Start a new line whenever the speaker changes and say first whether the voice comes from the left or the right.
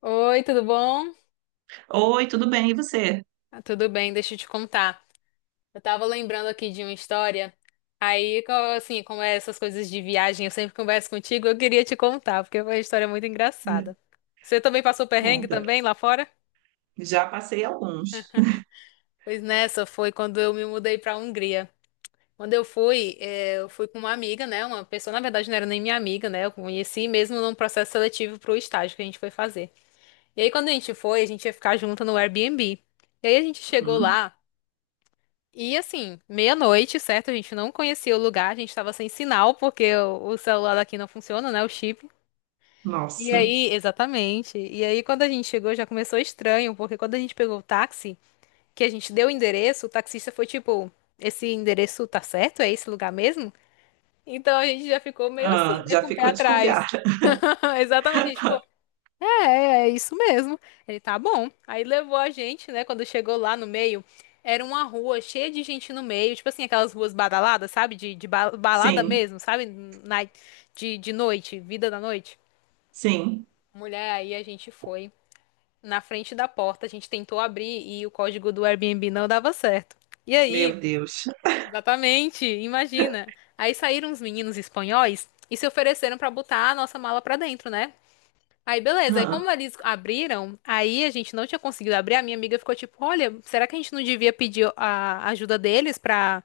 left: Oi, tudo bom?
right: Oi, tudo bem? E você?
left: Ah, tudo bem, deixa eu te contar. Eu tava lembrando aqui de uma história. Aí, co- assim, como é essas coisas de viagem, eu sempre converso contigo, eu queria te contar, porque foi uma história muito engraçada. Você também passou perrengue
right: Conta.
left: também lá fora?
right: Já passei alguns.
left: Pois nessa foi quando eu me mudei pra Hungria. Quando eu fui, eu fui com uma amiga, né? Uma pessoa, na verdade, não era nem minha amiga, né? Eu conheci mesmo num processo seletivo pro estágio que a gente foi fazer. E aí, quando a gente foi, a gente ia ficar junto no Airbnb. E aí a gente chegou
right: Hum,
left: lá. E assim, meia-noite, certo? A gente não conhecia o lugar, a gente tava sem sinal, porque o celular daqui não funciona, né? O chip. E
right: nossa.
left: aí, exatamente. E aí, quando a gente chegou, já começou estranho, porque quando a gente pegou o táxi, que a gente deu o endereço, o taxista foi tipo: Esse endereço tá certo? É esse lugar mesmo? Então a gente já ficou meio assim,
right: Ah,
left: né?
right: já
left: Com o pé
right: ficou
left: atrás.
right: desconfiada.
left: Exatamente, a gente ficou. É, é isso mesmo. Ele tá bom. Aí levou a gente, né? Quando chegou lá no meio, era uma rua cheia de gente no meio, tipo assim, aquelas ruas badaladas, sabe? De balada
right: Sim,
left: mesmo, sabe? De noite, vida da noite.
right: sim.
left: Mulher, aí a gente foi na frente da porta, a gente tentou abrir e o código do Airbnb não dava certo. E aí,
right: Meu Deus.
left: exatamente, imagina. Aí saíram uns meninos espanhóis e se ofereceram pra botar a nossa mala pra dentro, né? Aí, beleza. Aí, como
right: Ah,
left: eles abriram, aí a gente não tinha conseguido abrir. A minha amiga ficou tipo: Olha, será que a gente não devia pedir a ajuda deles pra,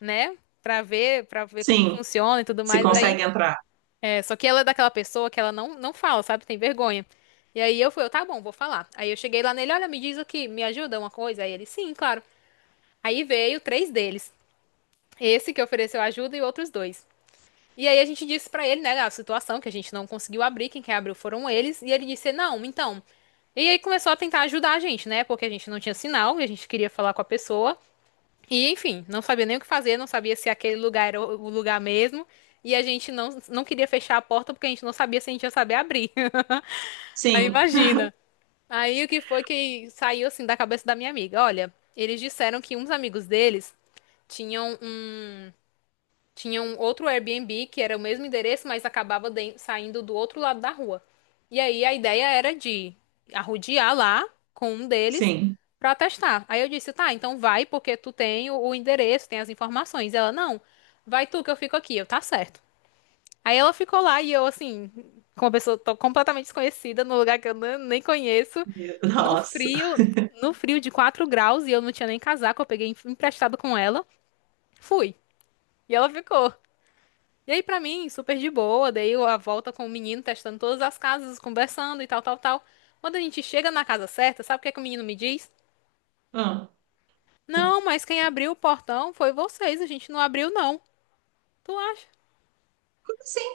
left: né? Pra ver como
right: sim,
left: funciona e tudo
right: se
left: mais. Aí,
right: consegue entrar.
left: é, só que ela é daquela pessoa que ela não fala, sabe? Tem vergonha. E aí eu fui: eu, Tá bom, vou falar. Aí eu cheguei lá nele: Olha, me diz aqui, me ajuda uma coisa? Aí ele: Sim, claro. Aí veio três deles: esse que ofereceu ajuda e outros dois. E aí a gente disse pra ele, né, a situação que a gente não conseguiu abrir, quem quer abriu foram eles, e ele disse: "Não, então, e aí começou a tentar ajudar a gente, né? Porque a gente não tinha sinal, a gente queria falar com a pessoa. E enfim, não sabia nem o que fazer, não sabia se aquele lugar era o lugar mesmo. E a gente não queria fechar a porta porque a gente não sabia se a gente ia saber abrir. Aí
right: Sim,
left: imagina. Aí o que foi que saiu assim da cabeça da minha amiga? Olha, eles disseram que uns amigos deles tinham um tinha um outro Airbnb que era o mesmo endereço, mas acabava saindo do outro lado da rua. E aí a ideia era de arrodear lá com um deles
right: sim.
left: pra testar. Aí eu disse, tá, então vai porque tu tem o endereço, tem as informações. Ela, não, vai tu que eu fico aqui. Eu, tá certo. Aí ela ficou lá e eu, assim, com uma pessoa tô completamente desconhecida, num lugar que eu nem conheço, no
right: Nossa.
left: frio, no frio de 4 graus e eu não tinha nem casaco, eu peguei emprestado com ela. Fui. E ela ficou. E aí, pra mim, super de boa, dei a volta com o menino, testando todas as casas, conversando e tal, tal, tal. Quando a gente chega na casa certa, sabe o que é que o menino me diz?
right: Ah, o-
left: Não, mas quem abriu o portão foi vocês, a gente não abriu, não. Tu acha?
right: como assim?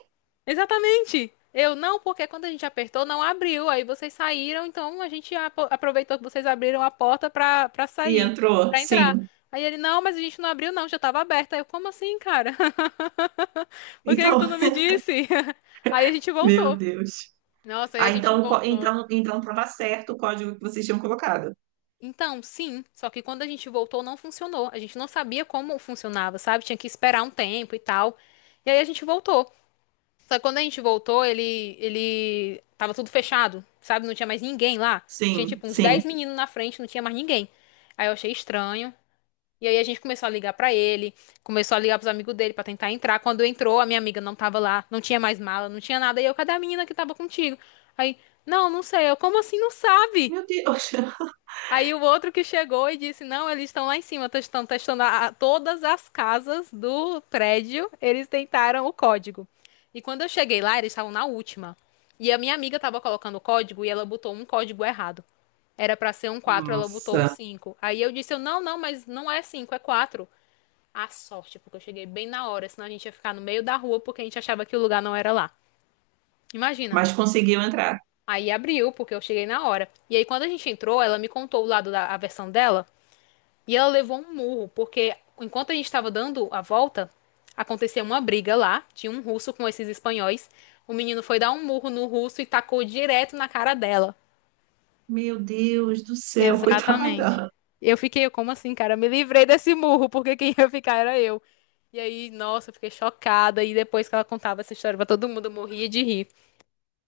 left: Exatamente! Eu não, porque quando a gente apertou, não abriu. Aí vocês saíram, então a gente aproveitou que vocês abriram a porta pra
right: E
left: sair,
right: entrou?
left: pra entrar.
right: Sim.
left: Aí ele, não, mas a gente não abriu, não, já tava aberta. Eu, como assim, cara? Por que que
right: Então,
left: tu não me disse? Aí a gente
right: meu
left: voltou.
right: Deus.
left: Nossa, aí a
right: Ah,
left: gente
right: então, co-
left: voltou.
right: então, então estava certo o código que vocês tinham colocado.
left: Então, sim, só que quando a gente voltou não funcionou. A gente não sabia como funcionava, sabe? Tinha que esperar um tempo e tal. E aí a gente voltou. Só que quando a gente voltou, ele tava tudo fechado, sabe? Não tinha mais ninguém lá. Tinha
right: Sim,
left: tipo uns
right: sim.
left: 10 meninos na frente, não tinha mais ninguém. Aí eu achei estranho. E aí a gente começou a ligar pra ele, começou a ligar pros amigos dele pra tentar entrar. Quando entrou, a minha amiga não tava lá, não tinha mais mala, não tinha nada. E eu, cadê a menina que tava contigo? Aí, não, não sei. Eu, como assim não sabe?
right: Meu Deus.
left: Aí o outro que chegou e disse: Não, eles estão lá em cima, estão testando todas as casas do prédio. Eles tentaram o código. E quando eu cheguei lá, eles estavam na última. E a minha amiga estava colocando o código e ela botou um código errado. Era pra ser um 4, ela botou um
right: Nossa.
left: 5. Aí eu disse: eu, Não, não, mas não é 5 é 4. A sorte, porque eu cheguei bem na hora, senão a gente ia ficar no meio da rua porque a gente achava que o lugar não era lá. Imagina.
right: Mas conseguiu entrar.
left: Aí abriu, porque eu cheguei na hora. E aí, quando a gente entrou, ela me contou o lado da a versão dela. E ela levou um murro, porque enquanto a gente estava dando a volta, aconteceu uma briga lá, tinha um russo com esses espanhóis. O menino foi dar um murro no russo e tacou direto na cara dela.
right: Meu Deus do céu,
left: Exatamente.
right: coitada.
left: Eu fiquei, como assim, cara? Eu me livrei desse murro, porque quem ia ficar era eu. E aí, nossa, eu fiquei chocada. E depois que ela contava essa história pra todo mundo, eu morria de rir.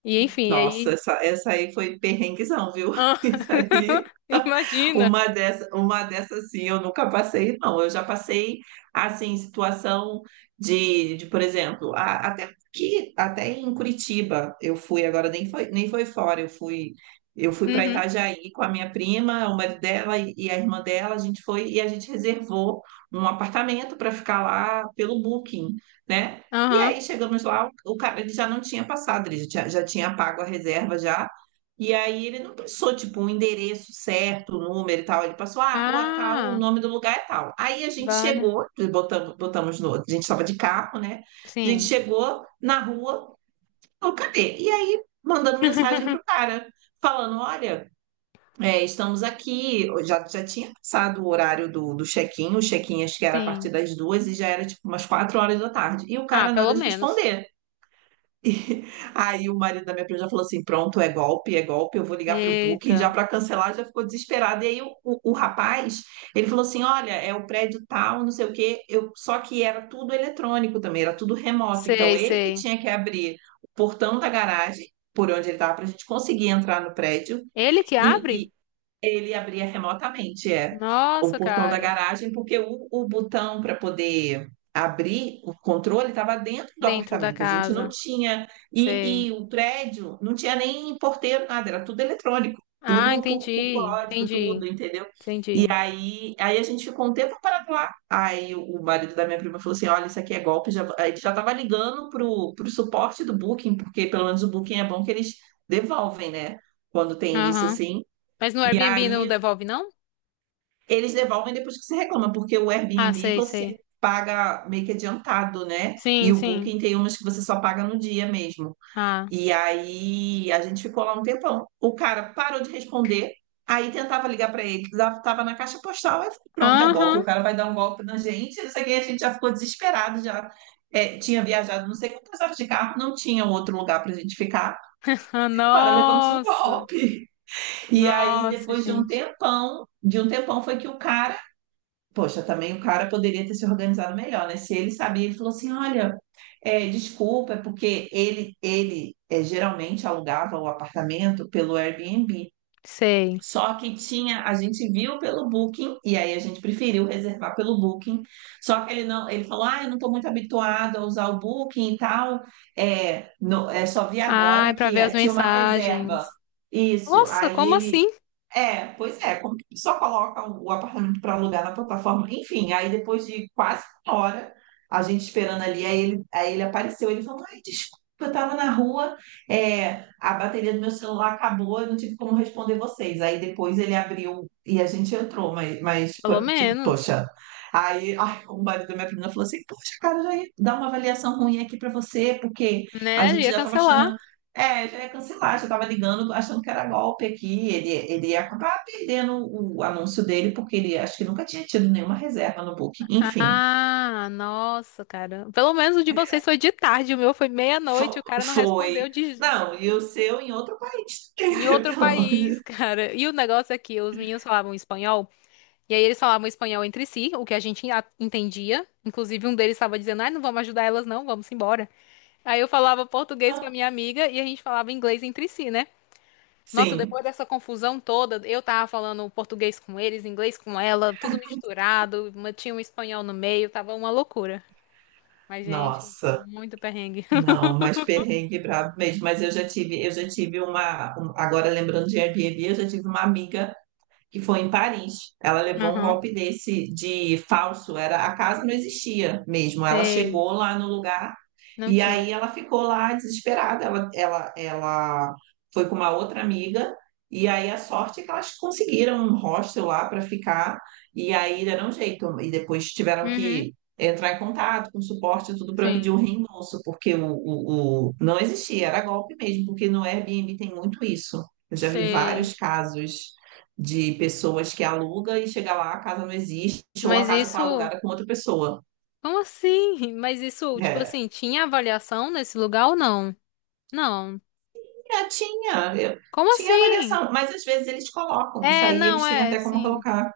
left: E enfim,
right: Nossa,
left: aí.
right: essa aí foi perrenguezão, viu?
left: Ah,
right: Isso aí.
left: imagina!
right: Uma dessas assim, eu nunca passei, não. Eu já passei assim, situação de, por exemplo, até que até em Curitiba eu fui agora, nem foi fora, eu fui para
left: Uhum.
right: Itajaí com a minha prima, o marido dela e a irmã dela. A gente foi e a gente reservou um apartamento para ficar lá pelo Booking, né? E
left: Aham.
right: aí chegamos lá, o cara, ele já não tinha passado, ele já tinha pago a reserva já. E aí ele não passou, tipo, um endereço certo, um número e tal. Ele passou, ah, rua tal, o
left: Ah,
right: nome do lugar é tal. Aí a gente
left: vale.
right: chegou, botamos, botamos no, a gente estava de carro, né? A gente
left: Sim.
right: chegou na rua, falou, cadê? E aí, mandando mensagem pro cara, falando, olha, estamos aqui. Já tinha passado o horário do check-in. O check-in acho que era a
left: Sim.
right: partir das duas e já era, tipo, umas quatro horas da tarde. E o
left: Ah,
right: cara
left: pelo
right: nada de
left: menos.
right: responder. Aí o marido da minha prima já falou assim: pronto, é golpe, eu vou ligar para o Booking já
left: Eita,
right: para cancelar, já ficou desesperado. E aí o rapaz, ele falou assim: olha, é o prédio tal, não sei o quê, só que era tudo eletrônico também, era tudo remoto. Então
left: sei,
right: ele que
left: sei.
right: tinha que abrir o portão da garagem, por onde ele estava, para a gente conseguir entrar no prédio,
left: Ele que abre?
right: e, ele abria remotamente, o
left: Nossa,
right: portão da
left: cara.
right: garagem, porque o botão para poder abrir o controle estava dentro do
left: Dentro da
right: apartamento. A gente não
left: casa.
right: tinha. E,
left: Sei.
right: e o prédio não tinha nem porteiro, nada, era tudo eletrônico,
left: Ah,
right: tudo por,
left: entendi,
right: por código,
left: entendi,
right: tudo, entendeu? E
left: entendi.
right: aí, aí a gente ficou um tempo parado lá. Aí o marido da minha prima falou assim: olha, isso aqui é golpe. Já, aí ele já estava ligando pro suporte do Booking, porque pelo menos o Booking é bom que eles devolvem, né? Quando tem isso
left: Aham.
right: assim.
left: Mas no
right: E
left: Airbnb não
right: aí
left: devolve, não?
right: eles devolvem depois que você reclama, porque o
left: Ah,
right: Airbnb
left: sei, sei.
right: você paga meio que adiantado, né? E
left: Sim,
right: o
left: sim.
right: Booking tem umas que você só paga no dia mesmo.
left: Ah.
right: E aí a gente ficou lá um tempão. O cara parou de responder, aí tentava ligar para ele, lá tava na caixa postal. Aí eu falei, pronto, é golpe,
left: Aham.
right: o cara vai dar um golpe na gente. Não sei o que, a gente já ficou desesperado, já tinha viajado não sei quantas horas de carro, não tinha outro lugar para gente ficar.
left: Ah,
right: Cara, levamos um
left: nossa.
right: golpe. E aí
left: Nossa,
right: depois
left: gente.
right: de um tempão foi que o cara... Poxa, também o cara poderia ter se organizado melhor, né? Se ele sabia. Ele falou assim: olha, desculpa, é porque ele geralmente alugava o apartamento pelo Airbnb.
left: Sei.
right: Só que tinha, a gente viu pelo Booking, e aí a gente preferiu reservar pelo Booking. Só que ele não, ele falou: ah, eu não estou muito habituado a usar o Booking e tal. Só vi
left: Ai,
right: agora
left: pra
right: que
left: ver as
right: tinha uma reserva.
left: mensagens.
right: Isso.
left: Nossa,
right: Aí
left: como
right: ele,
left: assim?
right: pois é, como que a pessoa coloca o apartamento para alugar na plataforma? Enfim, aí depois de quase uma hora, a gente esperando ali, aí ele apareceu. Ele falou, ai, desculpa, eu estava na rua, a bateria do meu celular acabou, eu não tive como responder vocês. Aí depois ele abriu e a gente entrou, mas, mas
left: Pelo
right: po- tipo,
left: menos,
right: poxa. Aí, ai, o marido da minha prima falou assim, poxa, cara, já ia dar uma avaliação ruim aqui para você, porque a
left: né?
right: gente
left: Ia
right: já estava
left: cancelar.
right: achando já ia cancelar, já estava ligando, achando que era golpe aqui. Ele ia acabar perdendo o anúncio dele, porque ele acho que nunca tinha tido nenhuma reserva no Booking. Enfim,
left: Ah, nossa, cara. Pelo menos o de vocês foi de tarde, o meu foi meia-noite, o cara não
right: foi.
left: respondeu de,
right: Não,
left: tipo
right: e o
left: assim,
right: seu em outro país.
left: em outro
right: Pelo amor.
left: país, cara. E o negócio é que os meninos falavam espanhol, e aí eles falavam espanhol entre si, o que a gente entendia. Inclusive, um deles estava dizendo, ai, não vamos ajudar elas, não, vamos embora. Aí eu falava português com a minha amiga e a gente falava inglês entre si, né? Nossa,
right: Sim,
left: depois dessa confusão toda, eu tava falando português com eles, inglês com ela, tudo misturado, mas tinha um espanhol no meio, tava uma loucura. Mas, gente,
right: nossa.
left: muito perrengue.
right: Não, mas perrengue brabo mesmo. Mas eu já tive uma. Agora lembrando de Airbnb, eu já tive uma amiga que foi em Paris. Ela levou um
left: Aham,
right: golpe desse de falso, era... A casa não existia mesmo. Ela
left: sei.
right: chegou lá no lugar
left: Não
right: e
left: tinha.
right: aí ela ficou lá desesperada. Ela foi com uma outra amiga e aí a sorte é que elas conseguiram um hostel lá para ficar. E aí deram um jeito e depois tiveram
left: Uhum,
right: que entrar em contato com suporte e tudo para
left: sim,
right: pedir um reembolso, porque o não existia, era golpe mesmo, porque no Airbnb tem muito isso. Eu já vi
left: sei.
right: vários casos de pessoas que aluga e chega lá, a casa não existe, ou a
left: Mas
right: casa está
left: isso.
right: alugada com outra pessoa.
left: Como assim? Mas isso, tipo
right: É,
left: assim, tinha avaliação nesse lugar ou não? Não.
right: é,
left: Como
right: tinha
left: assim?
right: avaliação, mas às vezes eles colocam, isso
left: É,
right: aí
left: não,
right: eles têm
left: é,
right: até como
left: sim.
right: colocar,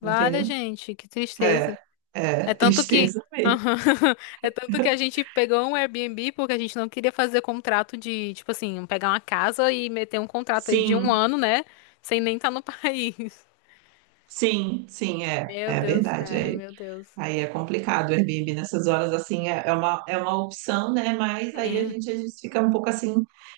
left: Vale,
right: entendeu?
left: gente, que tristeza.
right: É, é,
left: É tanto que.
right: tristeza mesmo.
left: Aham. É tanto que a gente pegou um Airbnb porque a gente não queria fazer contrato de, tipo assim, pegar uma casa e meter um contrato aí de um
right: Sim,
left: ano, né? Sem nem estar no país.
right: sim, sim, é,
left: Meu
right: é
left: Deus,
right: verdade.
left: cara,
right: É.
left: meu Deus.
right: Aí é complicado, o Airbnb nessas horas, assim, é uma opção, né? Mas aí a
left: Sim,
right: gente, a gente fica um pouco assim,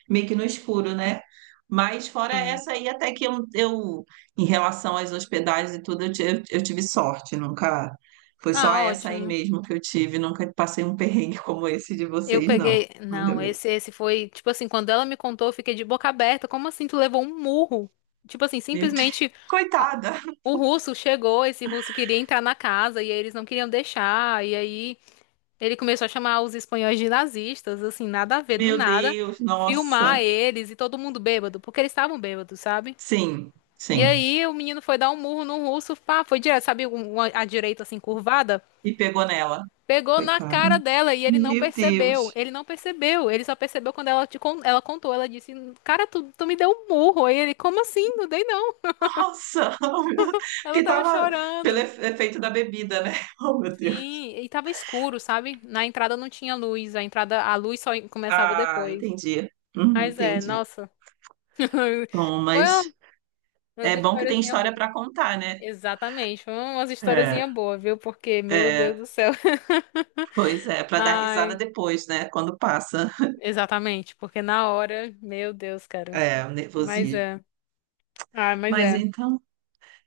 right: meio que no escuro, né? Mas fora
left: sim.
right: essa aí, até que eu em relação às hospedagens e tudo, eu tive sorte, nunca... Foi só
left: Ah,
right: essa aí
left: ótimo.
right: mesmo que eu tive, nunca passei um perrengue como esse de
left: Eu
right: vocês, não.
left: peguei.
right: Ainda
left: Não,
right: bem.
left: esse foi. Tipo assim, quando ela me contou, eu fiquei de boca aberta. Como assim? Tu levou um murro? Tipo assim,
right: Meu Deus,
left: simplesmente a-
right: coitada!
left: o russo chegou. Esse russo queria entrar na casa e aí eles não queriam deixar. E aí ele começou a chamar os espanhóis de nazistas. Assim, nada a ver, do
right: Meu
left: nada.
right: Deus,
left: Filmar
right: nossa!
left: eles e todo mundo bêbado, porque eles estavam bêbados, sabe?
right: Sim,
left: E
right: sim.
left: aí o menino foi dar um murro no russo. Pá, foi direto, sabe? A direita assim curvada.
right: E pegou nela.
left: Pegou na
right: Coitado.
left: cara dela e ele não
right: Meu
left: percebeu.
right: Deus.
left: Ele não percebeu. Ele só percebeu quando ela, ela contou. Ela disse: Cara, tu me deu um murro. Aí ele: Como assim? Não dei não.
right: Nossa, oh, meu Deus.
left: Ela
right: Porque
left: tava
right: tava pelo
left: chorando.
right: efeito da bebida, né? Oh, meu Deus.
left: Sim, e tava escuro, sabe? Na entrada não tinha luz. A entrada, a luz só começava
right: Ah,
left: depois.
right: entendi. Uhum,
left: Mas é,
right: entendi.
left: nossa.
right: Bom,
left: Foi uma-
right: mas
left: umas
right: é bom que tem
left: historiazinhas
right: história
left: boas.
right: para contar, né?
left: Exatamente, foi umas
right: É,
left: historiazinhas boas, viu? Porque, meu Deus
right: é,
left: do céu.
right: pois é, para dar risada
left: Ai,
right: depois, né? Quando passa,
left: exatamente, porque na hora, meu Deus, cara.
right: o
left: Mas
right: nervosismo.
left: é. Ah, mas
right: Mas
left: é.
right: então,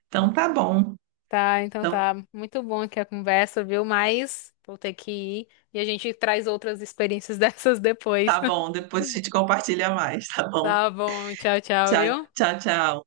right: então tá bom.
left: Tá, então
right: Então
left: tá. Muito bom aqui a conversa, viu? Mas vou ter que ir e a gente traz outras experiências dessas depois.
right: tá bom, depois a gente compartilha mais, tá bom?
left: Tá bom, tchau, tchau,
right: Tchau,
left: viu?
right: tchau, tchau.